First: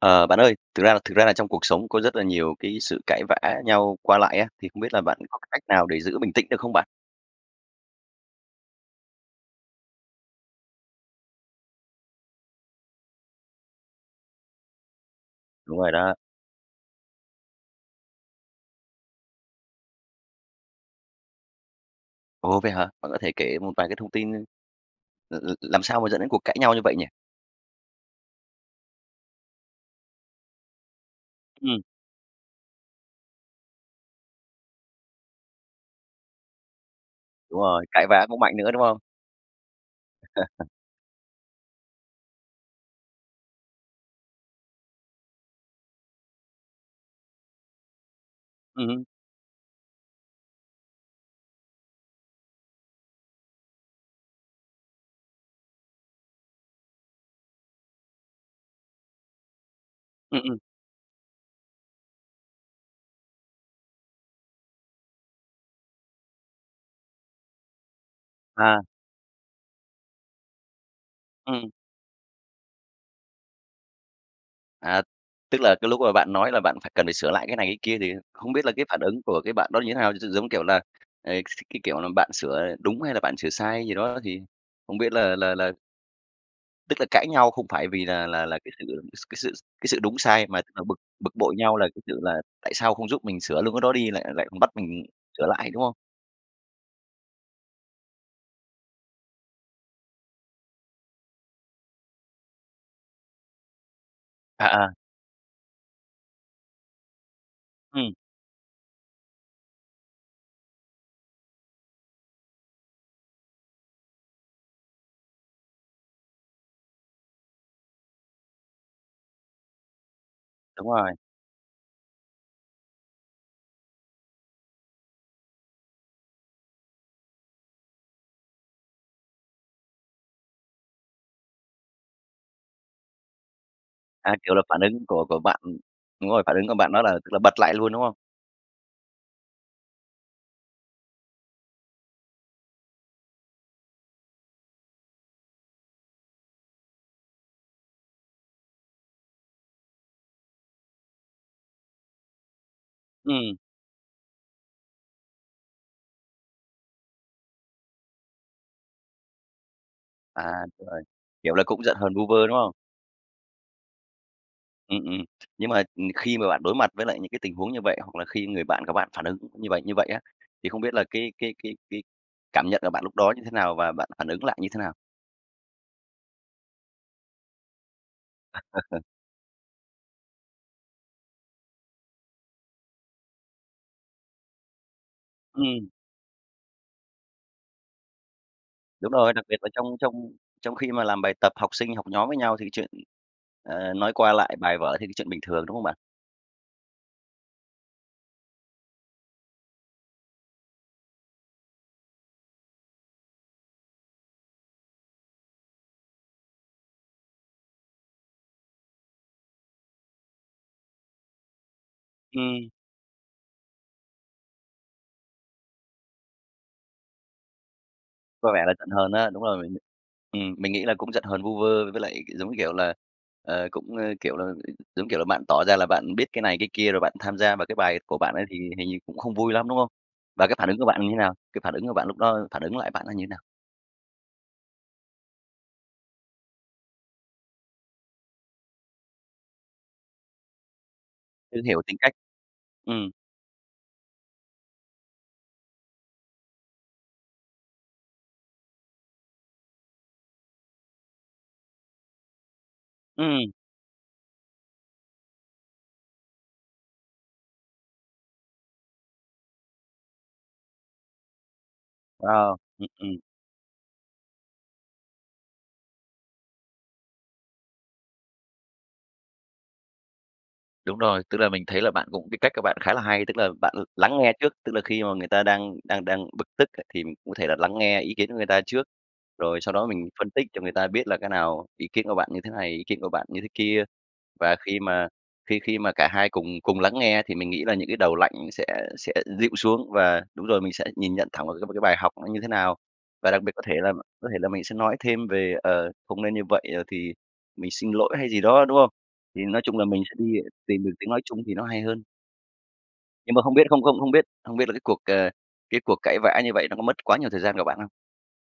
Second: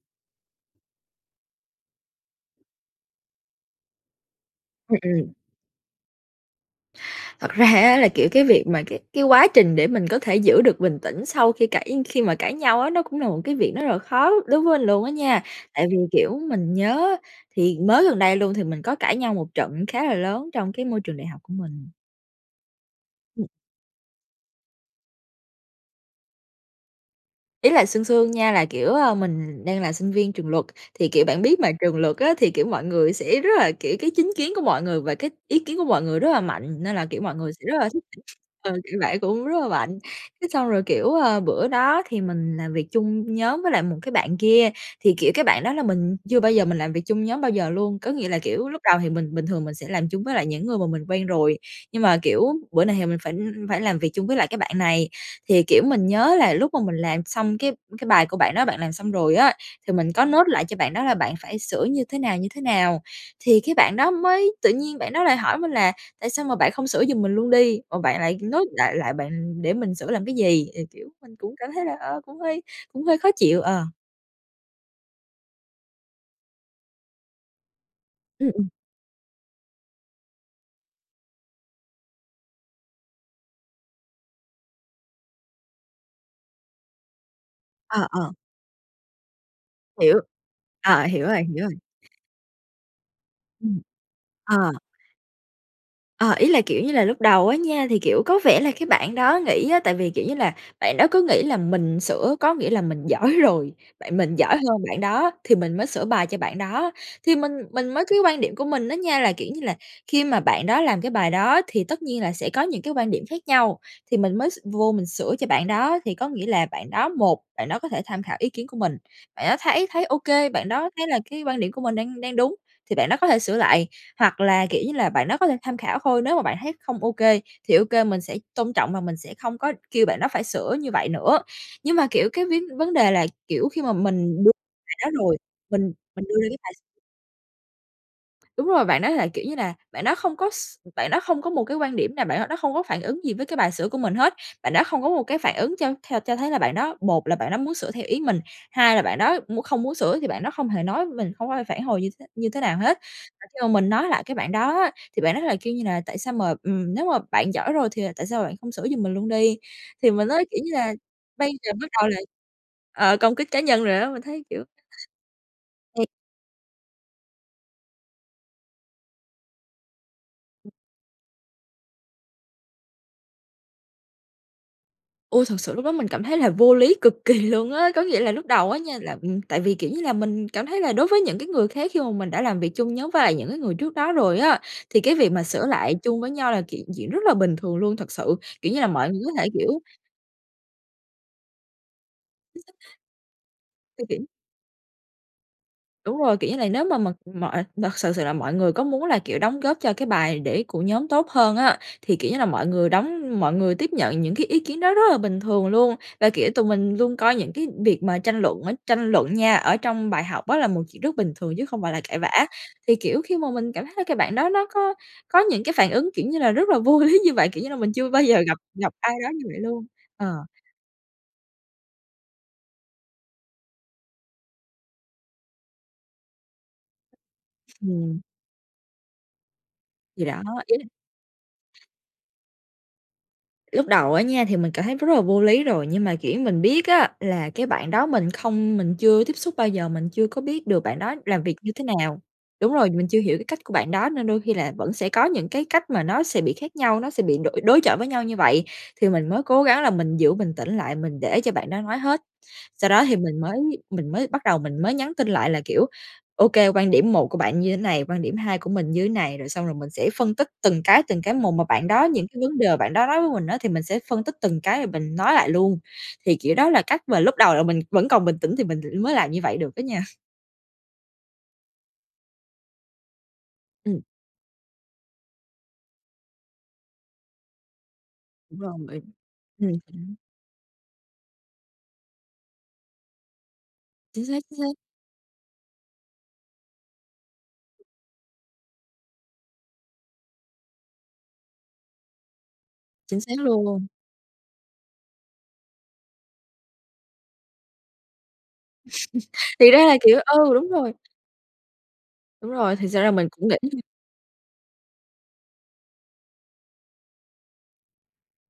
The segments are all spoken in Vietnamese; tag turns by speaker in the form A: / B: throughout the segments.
A: Ờ, bạn ơi, thực ra là thực ra là trong cuộc sống có rất là nhiều cái sự cãi vã nhau qua lại á, thì không biết
B: Ừm,
A: là bạn
B: ừm.
A: có cái cách nào để giữ bình tĩnh được không bạn?
B: Thật ra á, là, kiểu, cái việc mà cái cái quá trình để mình có thể giữ được bình tĩnh sau khi cãi khi mà cãi nhau á, nó cũng là một cái việc nó rất là khó đối với lình luôn á nha.
A: Đúng
B: Tại
A: rồi
B: vì,
A: đó.
B: kiểu, mình nhớ thì mới gần đây luôn thì mình có cãi nhau một trận khá là lớn trong cái môi trường đại học của mình.
A: Ồ, vậy hả? Bạn có thể
B: Ừm.
A: kể một vài cái thông tin l l làm sao mà dẫn đến cuộc cãi nhau như vậy nhỉ?
B: Ý là sương sương nha là, kiểu, ờ, mình đang là sinh viên trường luật. Thì, kiểu, bạn biết mà,
A: Ừm.
B: trường luật á, thì, kiểu, mọi người sẽ rất là, kiểu, cái chính kiến của mọi người và cái ý kiến của mọi người rất là mạnh nên là, kiểu, mọi người
A: Đúng
B: sẽ rất
A: rồi,
B: là thích,
A: cãi vã
B: [unintelligible]
A: cũng mạnh
B: ờ,
A: nữa, đúng
B: cãi
A: không?
B: vã cũng rất là mạnh. Thế xong rồi, kiểu, ờ, bữa đó thì mình làm việc chung nhóm với lại một cái bạn kia thì, kiểu, cái bạn đó là mình chưa bao giờ mình làm việc chung nhóm bao giờ luôn. Có nghĩa là, kiểu, lúc
A: Ừm
B: đầu
A: hứm.
B: thì mình bình thường mình sẽ làm chung với lại những người mà mình quen rồi nhưng mà, kiểu, bữa này thì mình phải phải làm việc chung với lại cái bạn này. Thì, kiểu, mình nhớ là lúc mà mình làm xong cái cái bài của bạn đó bạn làm xong rồi á, thì mình có
A: Ừm,
B: note
A: ừm.
B: lại cho bạn đó là bạn phải sửa như thế nào, như thế nào. Thì cái bạn đó mới tự nhiên bạn đó lại hỏi mình là: "Tại sao mà bạn không sửa giùm mình luôn đi, mà bạn lại note
A: À.
B: đại lại bạn để mình sửa làm cái gì?" Thì, kiểu, mình cũng
A: Ừm.
B: cảm thấy là, ơ, cũng hơi cũng hơi khó chịu, ờ.
A: À, tức là cái lúc mà bạn nói là bạn phải cần phải sửa lại cái này cái kia thì
B: Ừ,
A: không biết
B: ừm.
A: là cái phản ứng của cái bạn đó như thế nào? Gi giống kiểu là, à, s cái kiểu là, bạn sửa, ờ, đúng hay là bạn sửa sai gì đó, thì không biết là là là Tức là cãi nhau không phải vì
B: À,
A: là
B: ờ.
A: là là cái sự s cái sự cái sự đúng
B: Hiểu.
A: sai mà tức là bực
B: À, hiểu
A: bực
B: rồi,
A: bội
B: hiểu rồi.
A: nhau là cái sự là tại sao không giúp mình sửa luôn cái
B: Ừm.
A: đó đi, lại lại bắt
B: Ờ.
A: mình sửa lại, đúng không?
B: Ờ, ý là, kiểu như là, lúc đầu á nha thì, kiểu, có vẻ là cái bạn đó nghĩ á, tại vì, kiểu như là, bạn đó cứ nghĩ là mình sửa có nghĩa là mình giỏi rồi, bạn mình giỏi
A: À,
B: hơn
A: à.
B: bạn đó, thì mình mới sửa bài cho bạn đó. Thì mình mình mới
A: Ừm.
B: cái quan điểm của mình á nha, là, kiểu như là, khi mà bạn đó làm cái bài đó thì tất nhiên là sẽ có những cái quan điểm khác nhau, thì mình mới s vô mình sửa cho bạn đó. Thì có nghĩa là bạn đó, một bạn đó có thể tham khảo ý kiến của mình, bạn đó thấy thấy OK, bạn
A: Đúng
B: đó thấy
A: rồi.
B: là cái quan điểm của mình đang đang đúng, thì bạn đó có thể sửa lại. Hoặc là, kiểu như là, bạn đó có thể tham khảo thôi, nếu mà bạn thấy không OK, thì OK mình sẽ tôn trọng và mình sẽ không có kêu bạn đó phải sửa như vậy nữa. Nhưng mà, kiểu, cái vấn vấn đề là, kiểu, khi mà
A: À,
B: mình đưa
A: kiểu là phản
B: bạn
A: ứng
B: đó
A: của
B: rồi.
A: của bạn ừm,
B: Mình mình
A: đúng
B: đưa
A: rồi,
B: ra
A: phản
B: cái
A: ứng của
B: bài
A: bạn đó là, tức là, bật lại luôn, đúng không?
B: Đúng rồi, bạn đó là, kiểu như là, bạn đó không có s bạn đó không có một cái quan điểm nào, bạn đó đó không có phản ứng gì với cái bài sửa của mình hết, bạn đó không có một cái phản ứng cho theo cho thấy là bạn đó, một là bạn đó muốn sửa theo ý mình, hai là bạn đó m không muốn sửa thì bạn đó không hề nói mình, không có phản hồi như thế như thế nào hết. Và
A: Ừm.
B: khi mà mình nói lại cái bạn đó á, thì bạn đó lại kêu như là: "Tại sao mà, ừm, nếu mà bạn giỏi rồi thì, à, tại sao bạn không sửa giùm mình luôn đi?". Thì mình nói,
A: À,
B: kiểu như
A: đúng
B: là,
A: rồi,
B: bây
A: kiểu là
B: giờ
A: cũng
B: bắt
A: giận
B: đầu
A: hờn
B: là
A: vu vơ, đúng không?
B: ờ, công kích cá nhân rồi á, mình thấy kiểu
A: Ừm, ừm. Nhưng mà, ừm,
B: [unintelligible]
A: khi mà bạn đối mặt với lại những cái tình huống như vậy, hoặc là khi người bạn của bạn phản ứng như vậy như vậy á, thì không biết là cái cái cái cái cảm nhận của bạn lúc đó như thế nào và bạn phản ứng lại như thế nào?
B: Ôi, thật sự lúc đó mình cảm thấy là vô lý cực kỳ luôn á. Có nghĩa là lúc đầu á nha là, ừm, tại vì kiểu như là mình cảm thấy là đối với những cái người khác khi mà mình đã làm việc chung nhóm với lại những cái người trước đó rồi á, thì cái việc mà sửa
A: Ừm.
B: lại chung với nhau là chuyện chuyện rất là bình thường luôn. Thật sự, kiểu như là, mọi
A: Đúng
B: người có
A: rồi, đặc
B: thể,
A: biệt là
B: kiểu
A: trong trong trong khi mà làm bài tập, học sinh, học nhóm với nhau
B: Chính
A: thì cái chuyện,
B: xác.
A: ờ,
B: Thì
A: nói
B: kiều
A: qua lại bài vở thì cái chuyện bình thường, đúng không bạn?
B: Đúng rồi, kiểu như là, nếu mà mà mọi mà thực sự sự là mọi người có muốn là, kiểu, đóng góp cho cái bài để của nhóm tốt hơn á, thì, kiểu như là, mọi người đóng mọi người tiếp nhận những cái ý kiến đó rất là bình thường luôn. Là, kiểu, tụi mình luôn coi những cái việc mà tranh luận ấy tranh luận nha, ở trong bài học á là một chuyện rất bình thường chứ không phải là cãi vã.
A: Ừm.
B: Thì, kiểu, khi mà mình cảm thấy là cái bạn đó nó có có những cái phản ứng, kiểu như là, rất là vô lý như vậy, kiểu như là, mình chưa bao giờ
A: Có
B: gặp
A: vẻ là giận
B: gặp
A: hờn
B: ai
A: á,
B: đó
A: đúng
B: như vậy
A: rồi.
B: luôn, ờ.
A: Ừm, mình nghĩ là cũng giận hờn vu vơ với lại giống như, kiểu là, ờ, cũng, ơ, kiểu là, giống như, kiểu là, bạn tỏ ra là bạn biết cái này, cái kia rồi bạn tham gia vào cái bài của
B: Ừm.
A: bạn ấy thì hình như cũng không vui lắm, đúng không?
B: Thì đó,
A: Và cái phản
B: ý
A: ứng của
B: là
A: bạn là như thế nào? Cái phản ứng của bạn lúc đó phản ứng lại bạn đó như thế nào?
B: Lúc đầu á nha thì mình cảm thấy rất là vô lý rồi, nhưng mà, kiểu, mình biết á là cái bạn đó mình không mình chưa tiếp xúc bao giờ, mình chưa có biết được bạn đó làm việc
A: Chưa
B: như
A: hiểu
B: thế
A: tính cách,
B: nào. Đúng rồi, mình
A: ừm.
B: chưa hiểu cái cách của bạn đó nên đôi khi là vẫn sẽ có những cái cách mà nó sẽ bị khác nhau, nó sẽ bị đội đối chọi với nhau như vậy. Thì mình mới cố gắng là mình giữ bình tĩnh lại, mình để cho bạn đó nói hết, sau đó thì mình
A: Ừm.
B: mới mình mới bắt đầu mình mới nhắn tin lại là, kiểu, ô kê, quan điểm một của bạn như thế này, quan điểm hai của mình như thế này. Rồi xong rồi mình sẽ phân tích từng cái từng cái một, mà bạn đó những cái
A: Ờ.
B: vấn đề mà
A: Ừm,
B: bạn đó
A: ừm.
B: nói với mình á thì mình sẽ phân tích từng cái và mình nói lại luôn. Thì kiểu đó là cách mà lúc đầu là mình vẫn còn bình tĩnh thì mình mới làm như vậy được á nha.
A: Đúng rồi. Tức là mình thấy là bạn cũng cái cách của bạn khá là hay. Tức là bạn l
B: Ừm.
A: lắng nghe trước, tức là khi mà người ta đang đang đang bực tức á thì cụ thể là lắng nghe ý kiến của người
B: Đúng
A: ta
B: rồi,
A: trước,
B: bởi
A: rồi sau
B: Ừm
A: đó mình
B: hứm.
A: phân tích cho người ta biết là cái nào ý kiến của bạn như thế này, ý kiến của bạn như thế kia.
B: Chính xác,
A: Và
B: chính xác.
A: khi mà khi khi mà cả hai cùng cùng lắng nghe thì mình nghĩ là những cái đầu lạnh sẽ sẽ dịu xuống và đúng rồi, mình sẽ nhìn nhận thẳng vào cái một cái bài học nó như thế nào.
B: Chính
A: Và
B: xác
A: đặc biệt có thể
B: luôn!
A: là có thể là mình sẽ nói thêm về, ờ, "không nên như vậy", ờ, thì "mình xin lỗi" hay gì đó, đúng không? Thì nói
B: Thì
A: chung là
B: ra là
A: mình sẽ
B: kiểu
A: đi
B: ừ, đúng
A: tìm được
B: rồi.
A: tiếng nói chung thì nó hay hơn.
B: Đúng rồi. Thật ra á là mình
A: Nhưng mà
B: cũng
A: không biết
B: nghĩ
A: không không không biết không biết là cái cuộc, ờ cái cuộc cãi vã như vậy nó có mất quá nhiều thời gian của bạn không?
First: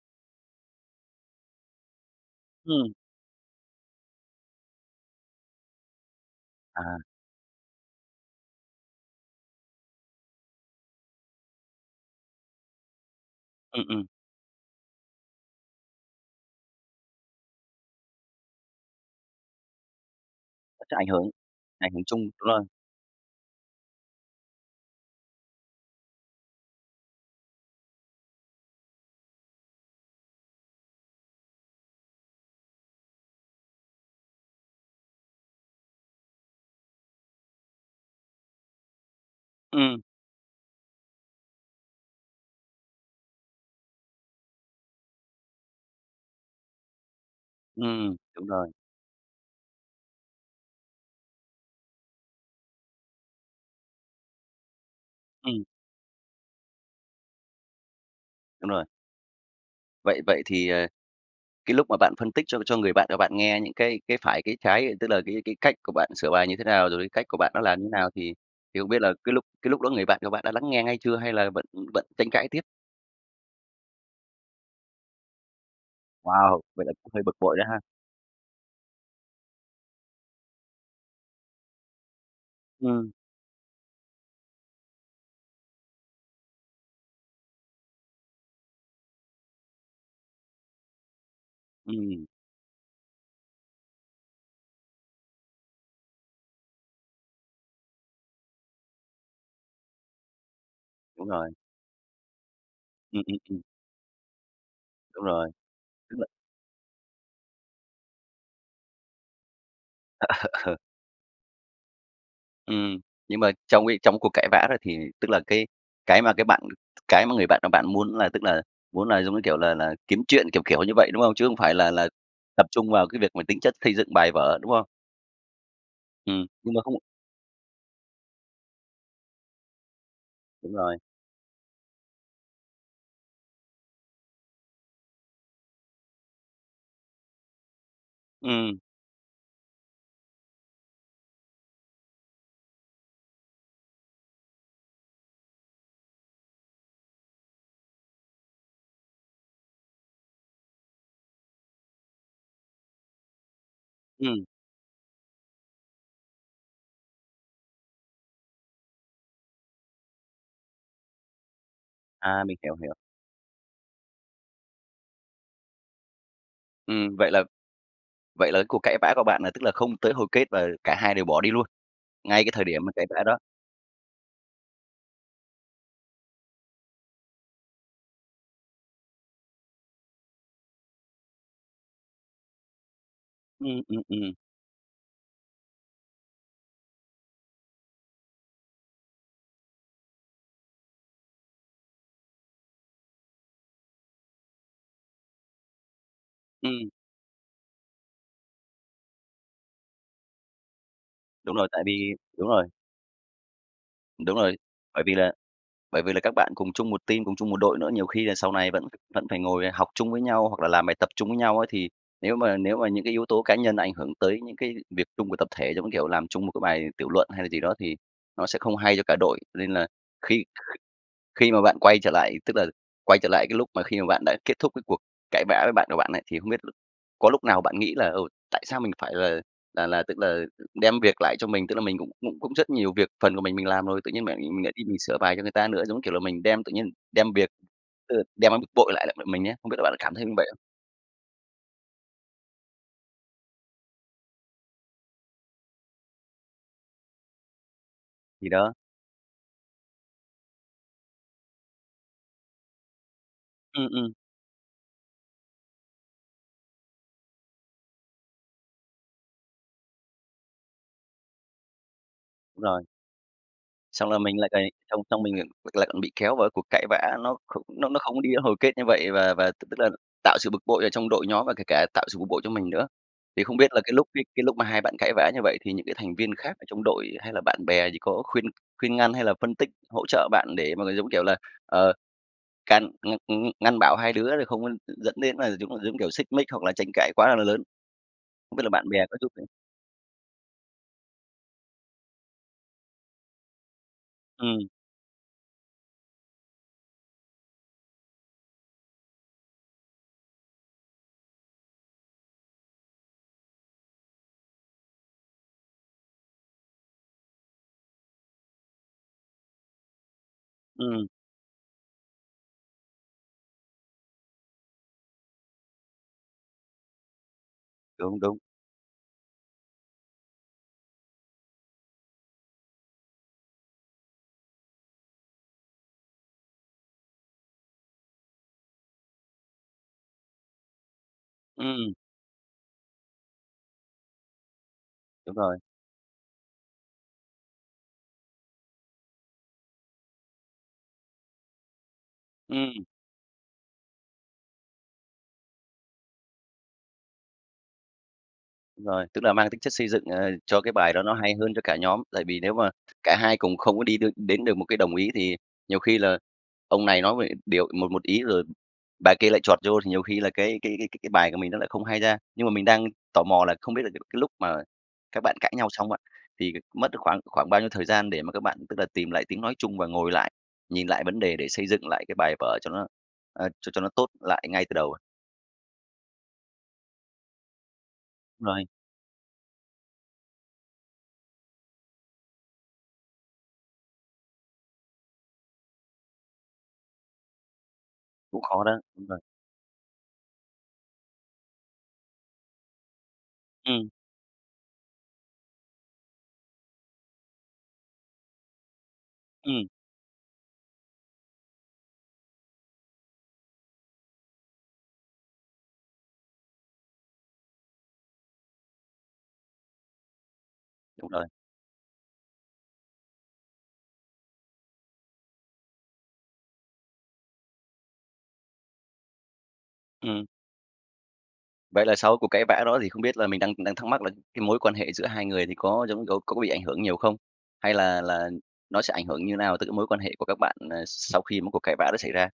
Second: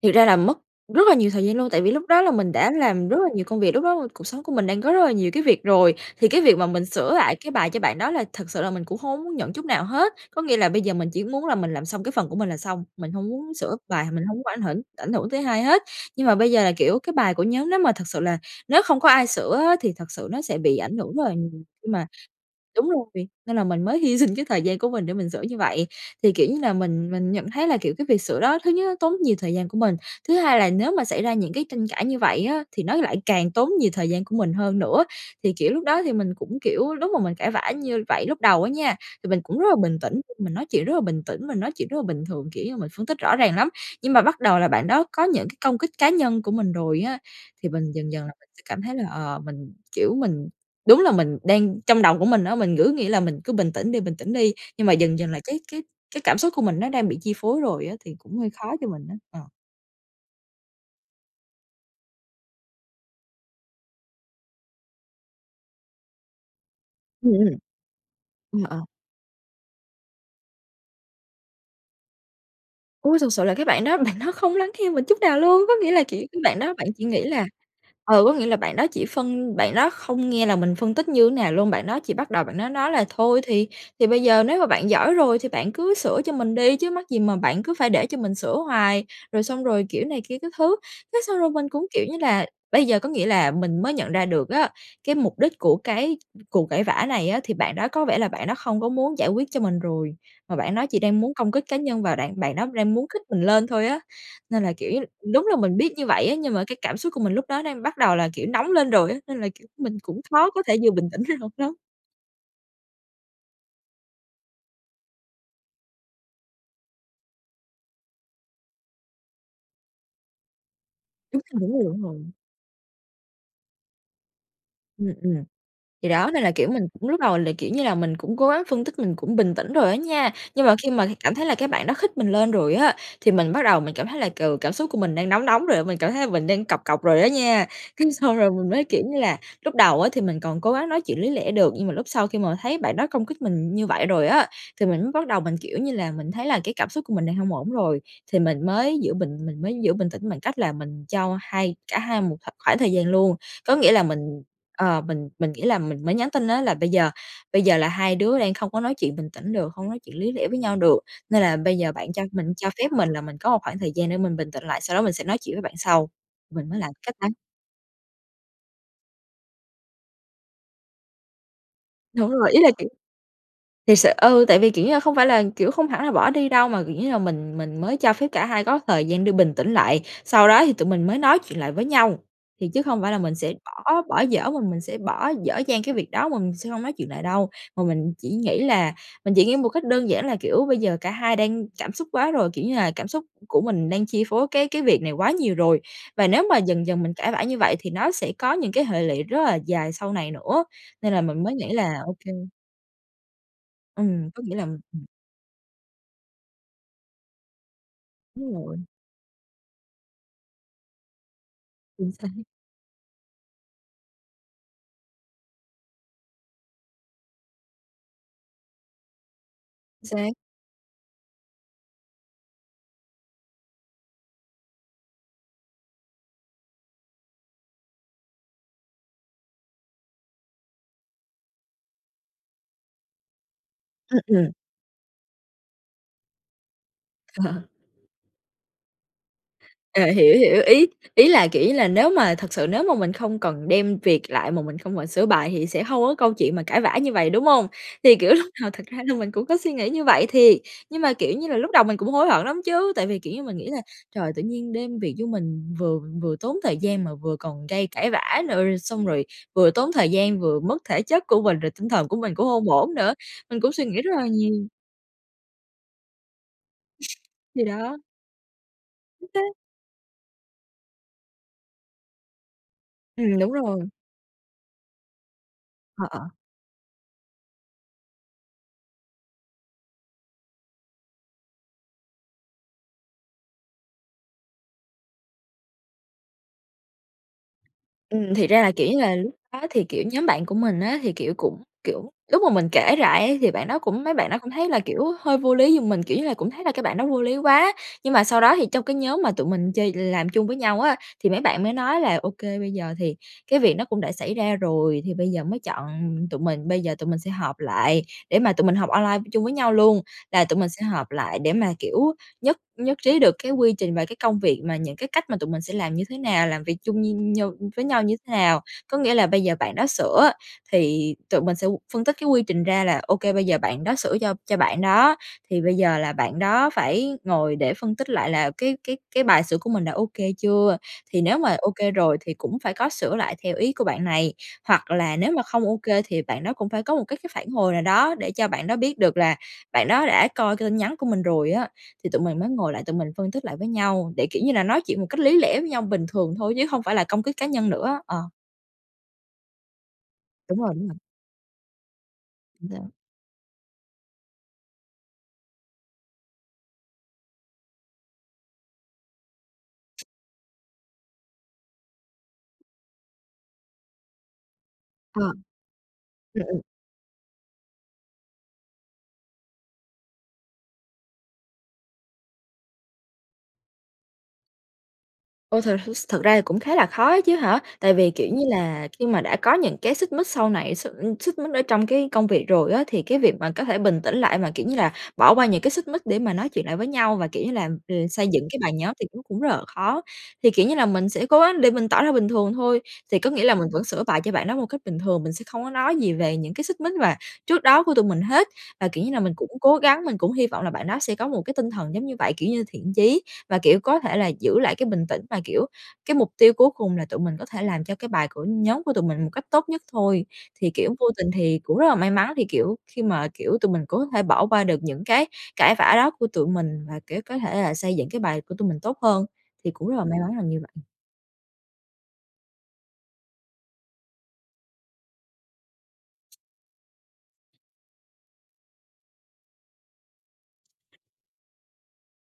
B: Thật ra là mất rất là nhiều thời gian luôn tại vì lúc đó là mình đã
A: Ừm.
B: làm rất là nhiều công việc. Lúc đó cuộc sống của mình đang có rất là nhiều cái việc rồi thì cái việc mà mình
A: À.
B: sửa lại cái bài cho bạn đó là thật sự là mình cũng hông có muốn nhận chút nào hết. Có nghĩa là bây giờ mình chỉ muốn là mình làm xong cái phần của mình là xong, mình hông muốn sửa
A: Ừm, ừm.
B: bài, mình hông muốn ảnh hưởng ảnh hưởng tới hai hết. Nhưng mà bây giờ là, kiểu, cái bài của nhóm nếu mà thực sự là nếu không có ai sửa á thì thật sự nó sẽ bị
A: Nó sẽ
B: ảnh
A: ảnh
B: hưởng rất
A: hưởng
B: là nhiều khi
A: ảnh hưởng
B: mà
A: chung đúng rồi.
B: Đúng rồi! Nên là mình mới hy sinh cái thời gian của mình để mình sửa như vậy. Thì kiểu như là mình mình nhận thấy là, kiểu, cái việc sửa đó thứ nhất nó tốn nhiều thời gian của mình, thứ hai là nếu mà xảy ra những cái tranh cãi như vậy á thì nó lại càng tốn nhiều thời gian của mình hơn nữa. Thì, kiểu, lúc đó thì mình cũng, kiểu lúc mà mình cãi vã như vậy lúc đầu á nha, thì mình cũng rất là bình
A: Ừm.
B: tĩnh, mình nói chuyện rất là bình tĩnh, mình nói chuyện rất là bình thường, kiểu như mình phân tích rõ ràng lắm, nhưng mà bắt đầu là bạn đó có những cái công kích cá nhân của mình rồi á thì mình dần
A: Ừm.
B: dần là
A: Đúng
B: mình sẽ
A: rồi.
B: cảm thấy là ờ, mình, kiểu, mình đúng là mình đang trong đầu của mình á mình cứ nghĩ là mình cứ bình tĩnh đi, bình tĩnh đi nhưng mà dần dần là cái
A: Ừm.
B: cái cái cảm xúc của mình nó đang bị chi phối rồi á thì cũng hơi khó
A: Đúng rồi.
B: cho mình á. Ờ.
A: Vậy, vậy thì, ờ, cái lúc mà bạn phân tích cho cho người bạn, ơ, bạn nghe những cái cái phải, cái trái, tức là cái cái cách của bạn sửa bài như thế nào. Rồi cái cách
B: Ừm,
A: của bạn
B: ừm.
A: nó là như thế nào thì
B: Ừm,
A: thì
B: ờ.
A: hông biết là cái lúc cái lúc đó người bạn của bạn đã lắng nghe ngay chưa hay là vẫn vẫn tranh cãi tiếp?
B: Ôi, thực sự là cái bạn đó bạn đó không lắng nghe mình chút nào luôn. Có nghĩa là chỉ cái bạn
A: Wow!
B: đó
A: Vậy
B: bạn
A: là
B: chỉ
A: cũng hơi
B: nghĩ
A: bực
B: là
A: bội đó ha?
B: ờ, có nghĩa là bạn đó chỉ phân bạn đó không nghe là mình phân tích như thế nào luôn. Bạn đó chỉ bắt đầu bạn đó nói là:
A: Ừm.
B: "Thôi thì thì bây giờ nếu mà bạn giỏi rồi thì bạn cứ sửa cho mình đi, chứ mắc gì mà bạn cứ phải để cho mình sửa hoài?" Rồi xong rồi kiểu này kia các thứ, thế xong rồi mình cũng, kiểu như
A: Ừm.
B: là, bây giờ có nghĩa là mình mới nhận ra được á cái mục đích của cái cuộc cãi vã này á, thì bạn đó có vẻ là bạn đó không có muốn giải quyết cho mình rồi, mà bạn đó chỉ đang
A: Đúng
B: muốn
A: rồi.
B: công kích cá nhân và đạn bạn đó đang muốn
A: Ừm,
B: khích
A: ừm,
B: mình
A: ừm.
B: lên thôi á. Nên là kiểu
A: Đúng
B: đúng
A: rồi.
B: là mình biết như
A: Đúng
B: vậy
A: rồi.
B: á nhưng mà cái cảm xúc của mình lúc đó đang bắt đầu là, kiểu, nóng lên rồi á, nên là, kiểu, mình cũng
A: Ờ.
B: khó có
A: Ờ.
B: thể vừa bình tĩnh ngay lúc đó.
A: Ừm. Nhưng mà trong cái trong cái cuộc cãi vã đó thì, tức là, cái cái mà cái bạn cái mà người bạn của bạn muốn là, tức là, muốn là giống như kiểu là là kiếm chuyện, kiểu, kiểu, như vậy, đúng không?
B: Đúng
A: Chứ không
B: rồi, đúng
A: phải
B: rồi,
A: là
B: đúng
A: là
B: rồi.
A: tập trung vào cái việc mà tính chất xây dựng bài vở, đúng không?
B: Ừm, ừm, thì đó nên
A: Ừm,
B: là, kiểu,
A: nhưng mà
B: mình
A: không
B: cũng lúc đầu là, kiểu như là, mình cũng cố gắng phân tích mình cũng bình tĩnh rồi á nha. Nhưng
A: Đúng
B: mà khi
A: rồi.
B: mà cảm thấy là cái bạn đó khích mình lên rồi á, thì mình bắt đầu mình cảm thấy là, ừ, cảm xúc của mình đang nóng nóng rồi á, mình cảm thấy là mình đang cọc cọc rồi á nha. Cái xong rồi mình
A: Ừm.
B: mới kiểu như là lúc đầu á thì mình còn cố gắng nói chuyện lý lẽ được, nhưng mà lúc sau khi mà thấy bạn đó công kích mình như vậy rồi á, thì mình mới bắt đầu mình, kiểu như là, mình thấy là cái cảm xúc của mình đang hông ổn rồi, thì mình mới giữ bình mình mới giữ bình tĩnh bằng cách là mình cho hai cả hai một kh khoảng thời gian luôn. Có nghĩa là mình
A: Ừm.
B: ờ, mình mình nghĩ là mình mới nhắn tin á là bây giờ bây giờ là hai đứa đang không có nói chuyện bình tĩnh được, không nói chuyện lý lẽ với nhau được nên là bây giờ bạn cho
A: À,
B: mình
A: mình
B: cho
A: hiểu,
B: phép
A: hiểu.
B: mình là mình có một khoảng thời gian để mình bình tĩnh lại, sau đó mình sẽ nói chuyện với bạn sau. Mình mới làm cách
A: Ừm,
B: đấy.
A: vậy là vậy là cái cuộc cãi vã của bạn là, tức là, không tới hồi kết và cả hai đều bỏ đi luôn,
B: Đúng
A: ngay cái
B: rồi. Ý
A: thời
B: là,
A: điểm
B: kiểu,
A: mà cãi vã đó?
B: thiệt sự ừ, tại vì, kiểu như là, không phải là, kiểu, không hẳn là bỏ đi đâu mà, kiểu như là, mình mình mới cho phép cả hai có thời gian để bình tĩnh lại. Sau đó thì tụi mình mới nói chuyện lại với nhau, thì chứ không phải là mình sẽ
A: Ừm, ừm,
B: bỏ bỏ
A: ừm.
B: dở mà mình sẽ bỏ dở dang cái việc đó mà mình sẽ hông nói chuyện lại đâu. Mà mình chỉ nghĩ là mình chỉ nghĩ một cách đơn giản là kiểu bây giờ cả hai đang cảm xúc quá rồi, kiểu như là cảm xúc của mình đang chi phối cái cái việc này quá nhiều rồi và nếu mà dần
A: Ừm.
B: dần mình cãi vã như vậy thì nó sẽ có những cái hệ lụy rất là dài sau này nữa. Nên là mình mới
A: Đúng rồi,
B: nghĩ
A: tại
B: là
A: vì
B: ô kê.
A: Đúng rồi.
B: Ừm,
A: Đúng
B: có
A: rồi.
B: nghĩa là
A: Bởi
B: ừm.
A: vì là bởi vì là các bạn cùng chung một team, cùng chung một đội nữa, nhiều khi là sau
B: Đúng
A: này
B: rồi.
A: vẫn vẫn phải ngồi học chung với nhau hoặc là làm bài tập chung với nhau ấy. Thì
B: Chính xác.
A: nếu mà nếu mà những cái yếu tố cá nhân ảnh hưởng tới những cái việc chung của tập thể giống như, kiểu, làm chung một cái bài tiểu luận hay là gì đó thì nó sẽ không hay cho cả đội. Nên là
B: Xác.
A: khi kh khi mà bạn quay trở lại, tức là quay trở lại cái lúc mà khi mà bạn đã kết thúc cái cuộc cãi vã với bạn của bạn ấy thì không biết có lúc nào bạn nghĩ là "Ôi, tại sao mình phải là là là, tức là, đem việc lại cho mình, tức là mình cũng cũng cũng rất nhiều việc, phần của mình mình làm rồi, tự
B: Ừm,
A: nhiên lại
B: ừm.
A: lại đi mình sửa bài cho người ta nữa, giống như kiểu là mình đem tự nhiên đem việc
B: Ờ.
A: ờ, đem bực bội lại lại mình ấy." Không biết là bạn có
B: À,
A: cảm thấy như
B: hiểu,
A: vậy không?
B: hiểu. Ý ý là, kiểu như là, nếu mà thật sự nếu mà mình không cần đem việc lại mà mình không phải sửa bài thì sẽ hông có câu chuyện mà cãi vã như vầy, đúng hông? Thì, kiểu, lúc
A: Thì
B: đầu
A: đó.
B: thật ra là mình cũng có suy nghĩ như vậy thiệt, nhưng mà, kiểu như là, lúc đầu mình cũng hối hận lắm chứ. Tại vì, kiểu như, mình nghĩ là
A: Ừm ừm.
B: trời, tự nhiên đem việc vô mình, vừa vừa tốn thời gian mà vừa còn gây cãi vã nữa, rồi xong rồi vừa tốn thời gian, vừa mất thể chất của mình rồi tinh thần của mình cũng
A: Đúng
B: hông
A: rồi.
B: ổn nữa. Mình cũng suy nghĩ
A: Xong
B: rất
A: là
B: là
A: mình lại
B: nhiều.
A: lại xong xong mình l lại lại còn bị kéo vào cái cuộc cãi vã, nó kh
B: Thì
A: nó
B: đó.
A: nó không có đi đến hồi kết như vậy,
B: Chính
A: và và
B: xác.
A: t tức là tạo sự bực bội ở trong đội nhóm và kể cả tạo sự bực bội cho mình nữa.
B: Ừm,
A: Thì
B: đúng
A: không biết
B: rồi.
A: là cái lúc cái cái lúc mà hai bạn cãi vã như vậy thì những cái
B: Ờ,
A: thành
B: ờ.
A: viên khác ở trong đội hay là bạn bè thì có khuyên khuyên ngăn hay là phân tích hỗ trợ bạn để mà, giống kiểu là, ờ, can ng ng ngăn bảo hai đứa là không có d dẫn đến là, giống giống kiểu, xích mích hoặc là tranh cãi quá là lớn?
B: Ừm, thiệt
A: Không
B: ra
A: biết là
B: là, kiểu
A: bạn
B: như
A: bè
B: là,
A: có
B: lúc
A: giúp gì?
B: đó thì, kiểu, nhóm bạn của mình á, thì, kiểu, cũng kiểu, lúc mà mình kể lại ấy thì bạn đó cũng mấy bạn đó cũng
A: Ừm.
B: thấy là, kiểu, hơi vô lý giùm mình, kiểu như là, cũng thấy là cái bạn đó vô lý quá. Nhưng mà sau đó thì trong cái nhóm mà tụi mình chơi làm chung với nhau á, thì mấy bạn mới nói là ô kê bây giờ thì cái việc nó cũng đã xảy ra rồi thì bây giờ mới chọn tụi mình. Bây giờ tụi mình sẽ họp lại để mà tụi mình học online chung với nhau luôn, là tụi mình sẽ
A: Ừm.
B: họp lại để mà, kiểu, nhất nhất trí được cái quy trình và cái công việc mà những cái cách mà tụi mình sẽ làm như thế nào, làm việc chung nh như với nhau như
A: Đúng,
B: thế
A: đúng.
B: nào. Có nghĩa là bây giờ bạn đó sửa, thì tụi mình sẽ phân tích cái quy trình ra là ô kê bây giờ bạn đó sửa cho cho bạn đó thì bây giờ là bạn đó phải ngồi để phân tích lại là cái cái cái bài sửa của mình đã ô kê chưa. Thì nếu mà ô kê
A: Ừm.
B: rồi thì cũng phải có sửa lại theo ý của bạn này hoặc là nếu
A: Đúng
B: mà
A: rồi.
B: không ô kê thì bạn đó cũng phải có một cái cái phản hồi nào đó để cho bạn đó biết được là bạn đó đã coi cái tin nhắn của mình rồi á. Thì tụi mình mới ngồi lại
A: Ừm.
B: tụi mình phân tích lại với nhau để, kiểu như là, nói chuyện một cách lý lẽ với nhau bình thường thôi chứ hông phải là công kích cá nhân nữa, ờ.
A: Đúng rồi, tức là mang tính chất xây dựng, ờ,
B: Đúng
A: cho cái
B: rồi, đúng
A: bài
B: rồi.
A: đó nó hay hơn cho cả nhóm. Tại vì nếu
B: Đúng
A: mà
B: rồi á.
A: cả hai cùng không có đi đ đến được một cái đồng ý, thì nhiều khi là ông này nói vậy điều một một ý, rồi bà kia lại chọt vô thì nhiều khi là cái cái cái cái cái bài của mình nó lại không hay ra. Nhưng mà mình đang tò mò là không biết là c cái lúc mà các
B: Ờ.
A: bạn cãi nhau xong á,
B: Ừm,
A: thì
B: ừm.
A: mất khoảng khoảng bao nhiêu thời gian để mà các bạn, tức là, tìm lại tiếng nói chung và ngồi lại, nhìn lại vấn đề để xây dựng lại cái bài vở cho nó, ờ, cho cho nó tốt lại ngay từ đầu?
B: Ôi, thật s thật ra thì cũng khá là khó á chứ hả? Tại vì, kiểu như
A: Rồi.
B: là, khi mà đã có những cái xích mích sau này x xích mích ở trong cái công việc rồi á, thì cái việc mà có thể bình tĩnh lại, mà, kiểu như là, bỏ qua những cái xích mích để mà nói chuyện lại với nhau, và kiểu như là, ờ, xây
A: Cũng
B: dựng cái
A: khó
B: bài
A: đó,
B: nhóm
A: đúng
B: thì
A: rồi.
B: nó cũng rất là khó. Thì, kiểu như là, mình sẽ cố gắng để mình tỏ ra bình thường thôi, thì có nghĩa là mình vẫn
A: Ừm.
B: sửa bài cho bạn đó một cách bình thường, mình sẽ không có nói gì về những cái xích mích và trước đó của tụi mình hết. Và, kiểu như là, mình cũng
A: Ừm.
B: cố gắng, mình cũng hy vọng là bạn đó sẽ có một cái tinh thần giống như vậy, kiểu như thiện chí và, kiểu, có thể là giữ lại cái bình tĩnh và, kiểu, cái mục tiêu cuối cùng là tụi mình có thể làm cho cái bài của nhóm của tụi mình một cách tốt nhất thôi. Thì kiểu, vô
A: Đúng rồi.
B: tình thì cũng rất là may mắn, thì kiểu, khi mà, kiểu, tụi mình có thể bỏ qua được những cái cãi vã đó của tụi mình và, kiểu, có thể là xây dựng cái bài của tụi mình tốt hơn, thì cũng rất là may
A: Ừm.
B: mắn là như vậy.
A: Vậy là sau cái cuộc cãi vã đó thì không biết là mình đang đang thắc mắc là cái mối quan hệ giữa hai người thì có giống giống có bị ảnh hưởng nhiều không? Hay là là nó sẽ ảnh hưởng như nào tới cái mối quan hệ của các bạn, à, sau khi một cuộc cãi vã đã xảy ra?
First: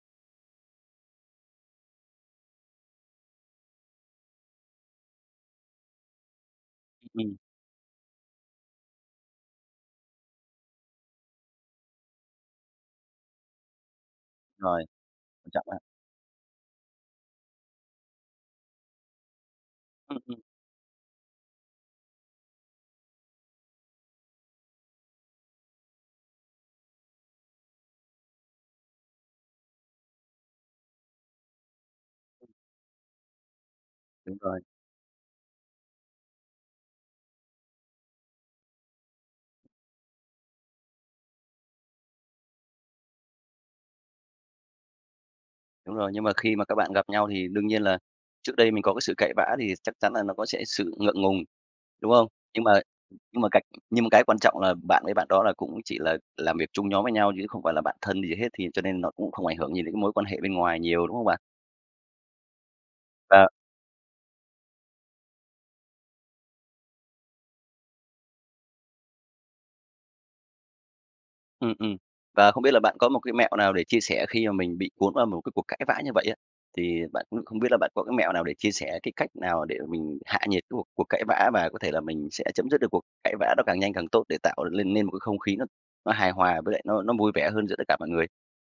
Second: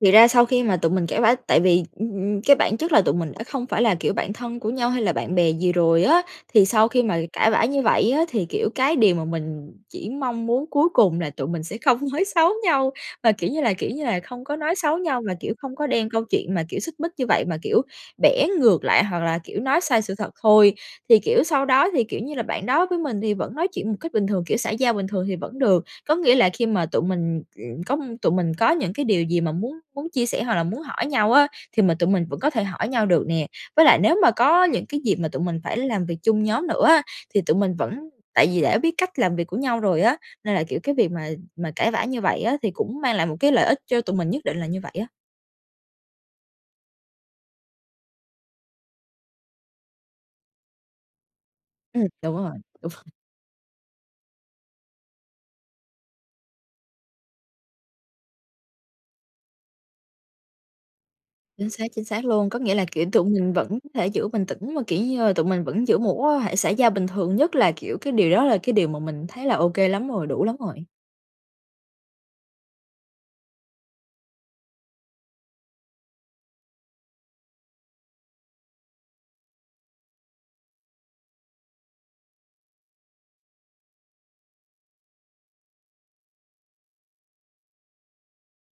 B: Thì ra sau khi mà tụi mình cãi vã, tại vì, ừm, ừm, cái bản chất là tụi mình đã không phải là, kiểu, bạn thân của nhau hay là bạn bè gì rồi á, thì sau khi mà
A: Ừm.
B: cãi vã như vậy á, thì, kiểu, cái điều mà mình chỉ mong muốn cuối cùng là tụi mình sẽ không nói xấu nhau, và, kiểu như là, kiểu như là, không có nói
A: Rồi,
B: xấu nhau mà,
A: quan
B: kiểu,
A: trọng
B: không
A: á.
B: có đem câu chuyện mà, kiểu, xích mích như vậy mà, kiểu, bẻ ngược lại hoặc là, kiểu, nói sai sự
A: Ừm,
B: thật
A: ừm.
B: thôi. Thì kiểu, sau đó thì, kiểu như là bạn đó với mình thì vẫn nói chuyện một cách bình thường, kiểu xã giao bình thường thì vẫn được. Có nghĩa là khi mà tụi mình, ừm, có tụi mình có những cái điều gì mà muốn muốn chia sẻ hoặc là muốn hỏi nhau á, thì mình tụi mình vẫn có thể hỏi nhau được nè. Với lại nếu mà
A: Đúng rồi.
B: có những cái dịp mà tụi mình phải làm việc chung nhóm nữa á, thì tụi mình vẫn tại vì đã biết cách làm việc của nhau rồi á, nên là kiểu cái việc mà mà cãi vã như vậy á, thì cũng mang lại một cái lợi ích cho tụi mình nhất định là như vậy á.
A: Đúng rồi, nhưng mà khi mà các bạn gặp nhau thì đương nhiên là trước đây mình có cái sự cãi vã thì chắc chắn là nó có sẽ sự ngượng ngùng,
B: Ừm.
A: đúng không?
B: Đúng rồi,
A: Nhưng mà
B: đúng rồi.
A: nhưng mà cách nhưng mà cái quan trọng là bạn với bạn đó là cũng chỉ là làm việc chung nhóm với nhau chứ không phải là bạn thân gì hết, thì cho nên nó cũng không ảnh hưởng gì đến cái mối quan hệ bên ngoài nhiều, đúng không bạn?
B: Chính xác, chính xác luôn. Có nghĩa là, kiểu, tụi
A: Ờ.
B: mình vẫn có thể giữ bình tĩnh mà, kiểu như là, tụi mình vẫn giữ một mối quan hệ xã giao bình thường. Nhất là, kiểu, cái điều đó là cái điều mà mình thấy là OK lắm rồi, đủ lắm rồi.
A: Ừm, ừm. Và không biết là bạn có một cái mẹo nào để chia sẻ khi mà mình bị cuốn vào một cái cuộc cãi vã như vậy á, thì bạn cũng không biết là bạn có cái mẹo nào để chia sẻ cái cách nào để mình hạ nhiệt cái cuộc cuộc cãi vã, và có thể là mình sẽ chấm dứt được cuộc cãi vã đó càng nhanh càng tốt, để tạo lên nên một cái không khí nó nó hài hòa với lại nó nó vui vẻ hơn giữa tất cả mọi người?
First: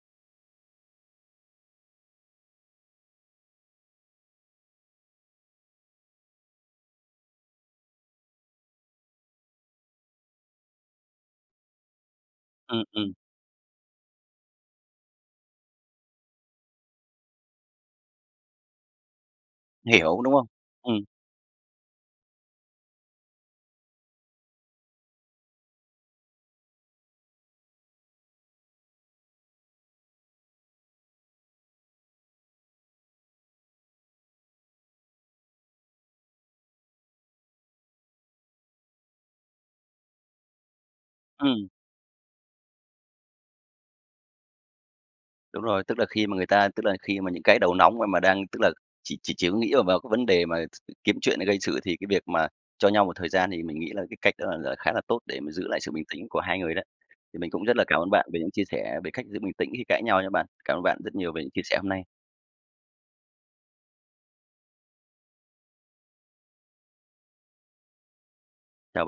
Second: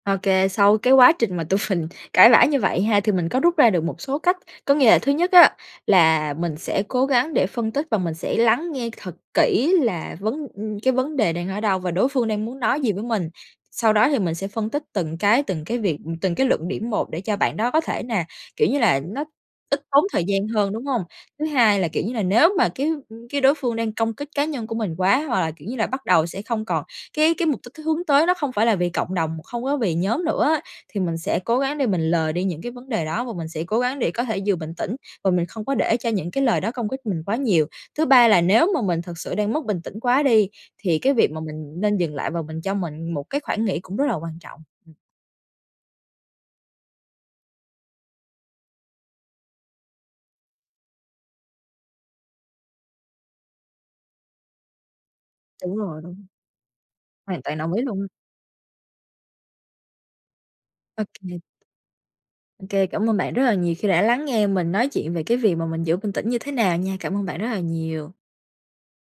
B: Ô kê, sau cái quá trình mà tụi mình cãi vã như vậy ha, thì mình có rút ra được một số cách. Có nghĩa là thứ nhất á là mình sẽ cố gắng để phân tích và mình sẽ lắng nghe thật kỹ là vấn ừm, cái vấn đề đang ở đâu, và đối phương đang muốn nói
A: Ừm,
B: gì với
A: ừm.
B: mình. Sau đó thì mình sẽ phân tích từng cái, từng cái việc từng cái luận điểm một để cho bạn đó có thể nà, kiểu như là, nó ít tốn
A: Hiểu,
B: thời
A: đúng không?
B: gian hơn, đúng hông?
A: Ừm.
B: Thứ hai là, kiểu như là, nếu mà cái, ừm, cái đối phương đang công kích cá nhân của mình quá hoặc là, kiểu như là, bắt đầu sẽ không còn cái cái mục đích hướng tới nó không phải là vì cộng đồng, không có vì nhóm nữa á. Thì mình sẽ cố gắng để mình lờ đi những cái vấn đề đó và mình sẽ cố gắng để có thể vừa bình tĩnh và mình không có để cho những cái lời đó công kích mình quá nhiều. Thứ ba là nếu mà mình thực sự đang mất bình tĩnh quá đi, thì cái việc mà
A: Ừm.
B: mình nên dừng lại và mình cho mình một cái khoản nghĩ cũng rất là quan trọng. Ừm.
A: Đúng rồi, tức là khi mà người ta tức là khi mà những cái đầu nóng mà mà đang, tức là, chỉ chỉ chỉ có nghĩ và vào cái vấn đề mà s kiếm chuyện gây sự thì cái việc mà cho nhau một thời gian thì mình nghĩ là cái cách đó là là khá là tốt để mà giữ
B: Đúng
A: lại sự
B: rồi,
A: bình tĩnh
B: đúng.
A: của hai người đấy. Thì
B: Hoàn
A: mình
B: toàn
A: cũng
B: đồng
A: rất
B: ý
A: là cảm
B: luôn.
A: ơn bạn về những chia sẻ về cách giữ bình tĩnh khi cãi nhau nha bạn. Cảm ơn bạn
B: OK.
A: rất nhiều về những chia sẻ hôm nay.
B: Ô kê, cảm ơn bạn rất là nhiều khi đã lắng nghe mình nói chuyện về cái việc mà mình giữ bình tĩnh như thế nào nha. Cảm ơn bạn rất là nhiều.
A: Chào bạn.